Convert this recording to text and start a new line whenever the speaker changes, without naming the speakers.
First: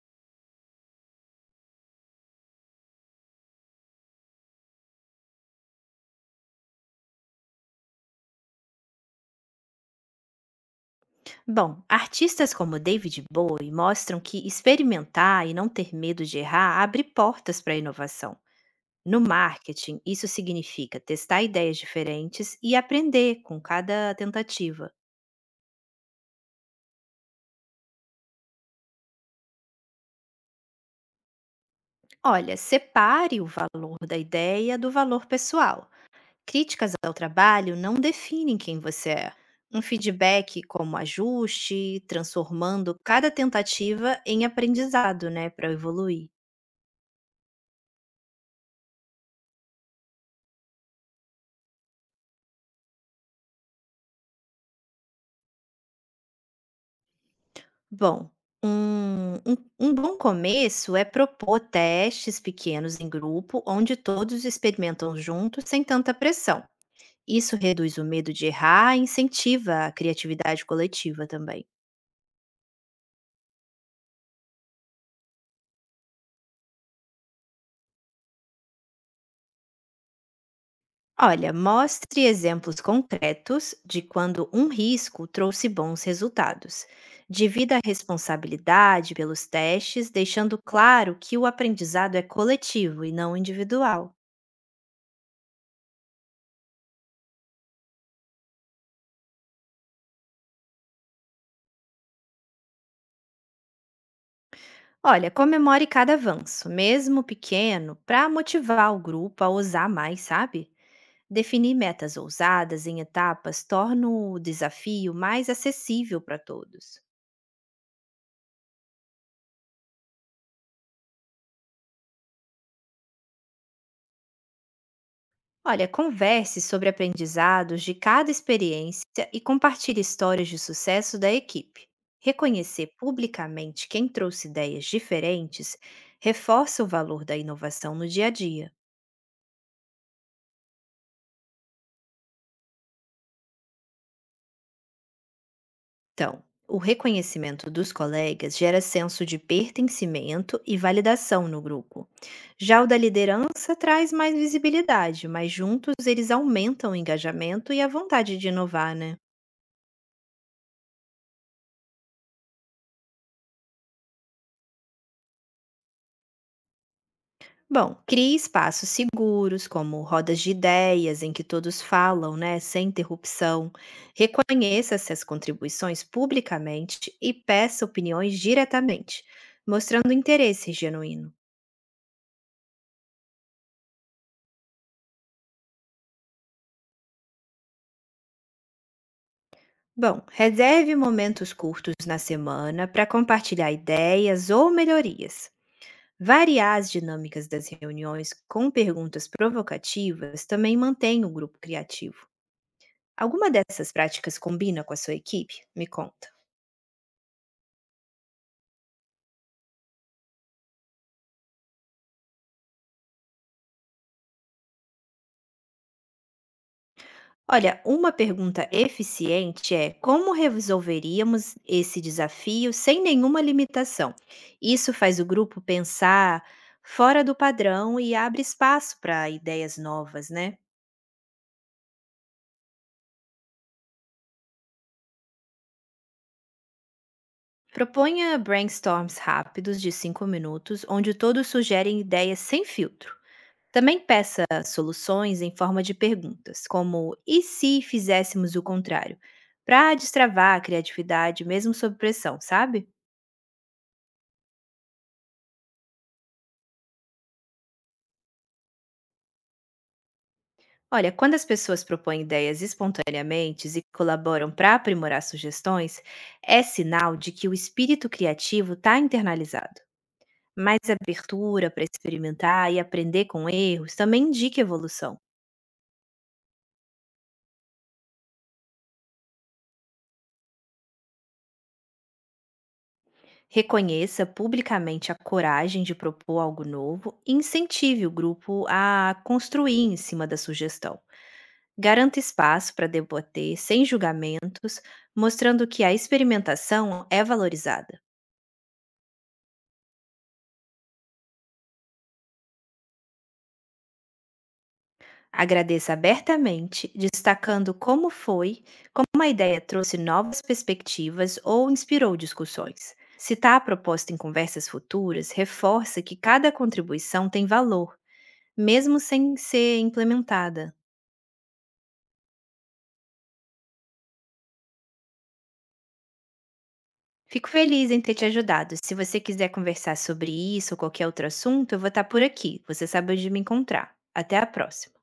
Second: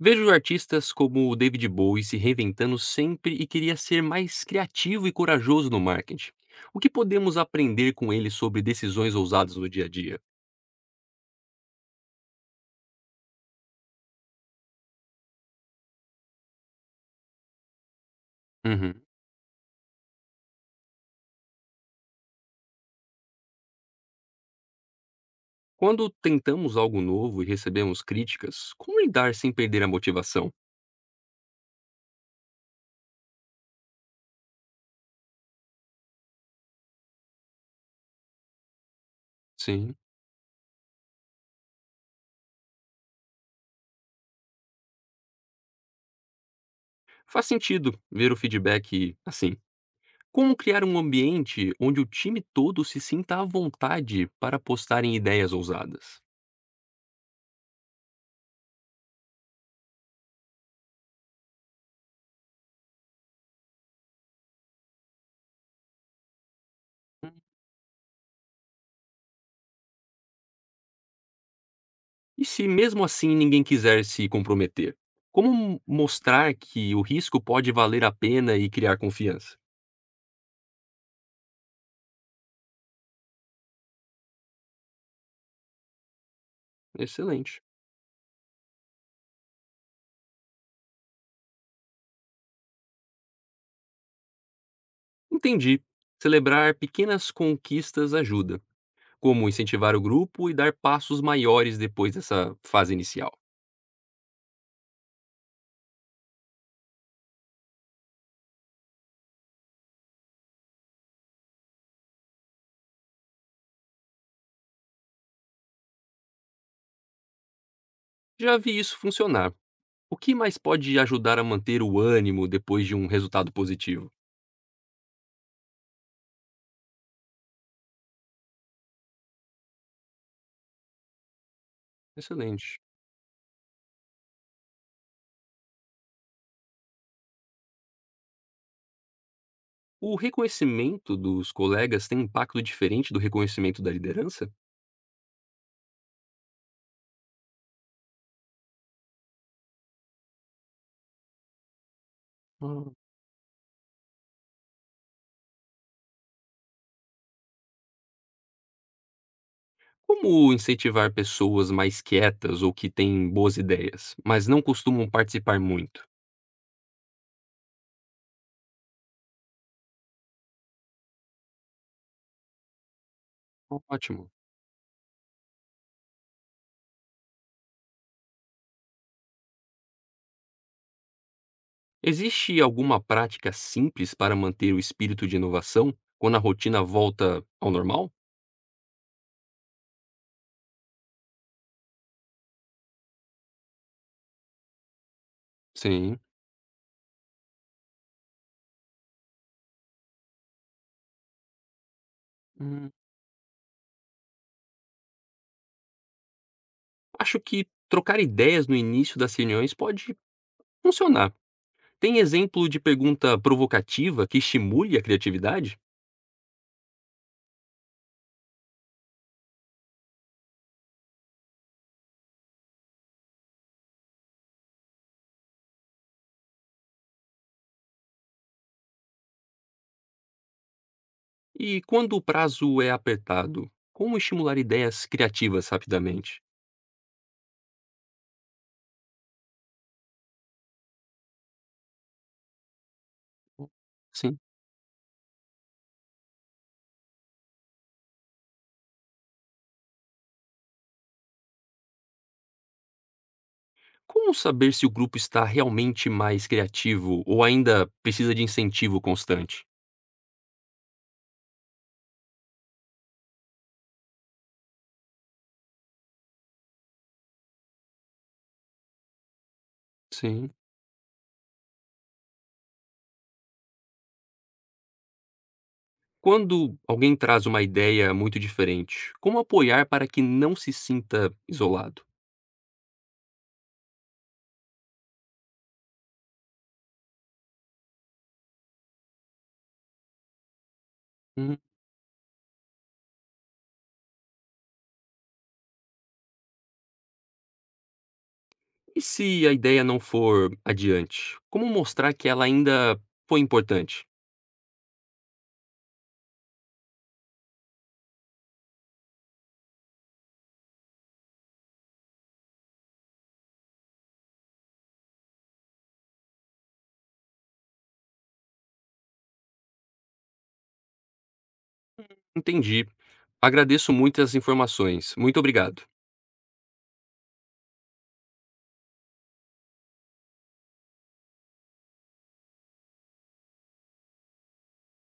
Vejo artistas como o David Bowie se reinventando sempre e queria ser mais criativo e corajoso no marketing. O que podemos aprender com ele sobre decisões ousadas no dia a dia?
Bom, artistas como David Bowie mostram que experimentar e não ter medo de errar abre portas para a inovação.
Uhum.
No marketing, isso significa testar ideias diferentes e aprender com cada tentativa.
Quando tentamos algo novo e recebemos críticas, como lidar sem perder a motivação?
Olha, separe o valor da ideia do valor pessoal. Críticas ao trabalho não definem quem você é. Um
Sim.
feedback como ajuste, transformando cada tentativa em aprendizado, né, para evoluir.
Faz sentido ver o feedback assim. Como criar um ambiente onde o time todo se sinta à vontade para postar em ideias ousadas?
Bom, um bom começo é propor testes pequenos em grupo, onde todos experimentam juntos sem tanta pressão. Isso reduz o medo de errar e incentiva a criatividade coletiva também.
E se mesmo assim ninguém quiser se comprometer? Como mostrar que o risco pode valer a pena e criar confiança?
Olha, mostre exemplos concretos de quando um risco trouxe bons resultados.
Excelente.
Divida a responsabilidade pelos testes, deixando claro que o aprendizado é coletivo e não individual.
Entendi. Celebrar pequenas conquistas ajuda, como incentivar o grupo e dar passos maiores depois dessa fase inicial.
Olha, comemore cada avanço, mesmo pequeno, para motivar o grupo a ousar mais, sabe? Definir metas ousadas em etapas torna o desafio mais acessível para todos.
Já vi isso funcionar. O que mais pode ajudar a manter o ânimo depois de um resultado positivo?
Olha, converse sobre aprendizados de cada experiência e compartilhe histórias de sucesso da equipe.
Excelente.
Reconhecer publicamente quem trouxe ideias diferentes reforça o valor da inovação no dia a dia.
O reconhecimento dos colegas tem impacto diferente do reconhecimento da liderança?
Então, o reconhecimento dos colegas gera senso de pertencimento e validação no grupo. Já o
Ah,
da liderança traz mais visibilidade, mas juntos eles aumentam o engajamento e a vontade de inovar, né?
como incentivar pessoas mais quietas ou que têm boas ideias, mas não costumam participar muito?
Bom, crie espaços seguros, como rodas de ideias em que todos falam, né, sem interrupção.
Ótimo.
Reconheça essas contribuições publicamente e peça opiniões diretamente, mostrando interesse genuíno.
Existe alguma prática simples para manter o espírito de inovação quando a rotina volta ao normal?
Bom, reserve momentos curtos na semana para compartilhar ideias ou melhorias.
Sim.
Variar as dinâmicas das reuniões com perguntas provocativas também mantém o grupo criativo.
Hum.
Alguma dessas práticas combina com a sua equipe? Me conta.
Acho que trocar ideias no início das reuniões pode funcionar. Tem exemplo de pergunta provocativa que estimule a criatividade?
Olha, uma pergunta eficiente é como resolveríamos esse desafio sem nenhuma limitação? Isso faz o grupo pensar fora do padrão e abre espaço para ideias novas, né?
E quando o prazo é apertado, como estimular ideias criativas rapidamente?
Proponha brainstorms rápidos de 5 minutos, onde todos sugerem ideias sem filtro. Também
Sim.
peça soluções em forma de perguntas, como e se fizéssemos o contrário? Para destravar a criatividade, mesmo sob pressão, sabe?
Como saber se o grupo está realmente mais criativo ou ainda precisa de incentivo constante?
Olha, quando as pessoas propõem ideias espontaneamente e colaboram para aprimorar sugestões, é sinal de que o espírito criativo está internalizado.
Sim.
Mais abertura para experimentar e aprender com erros também indica evolução.
Quando alguém traz uma ideia muito diferente, como apoiar para que não se sinta isolado?
Reconheça publicamente a coragem de propor algo novo e incentive o grupo a construir em cima da sugestão.
Uhum.
Garanta espaço para debater sem julgamentos, mostrando que a experimentação é valorizada.
E se a ideia não for adiante, como mostrar que ela ainda foi importante?
Agradeça abertamente, destacando como foi, como a ideia trouxe novas perspectivas ou inspirou discussões. Citar a proposta em conversas futuras reforça que cada contribuição tem valor, mesmo sem ser implementada.
Entendi. Agradeço muito as informações. Muito obrigado.
Fico feliz em ter te ajudado. Se você quiser conversar sobre isso ou qualquer outro assunto, eu vou estar por aqui. Você sabe onde me encontrar. Até a próxima.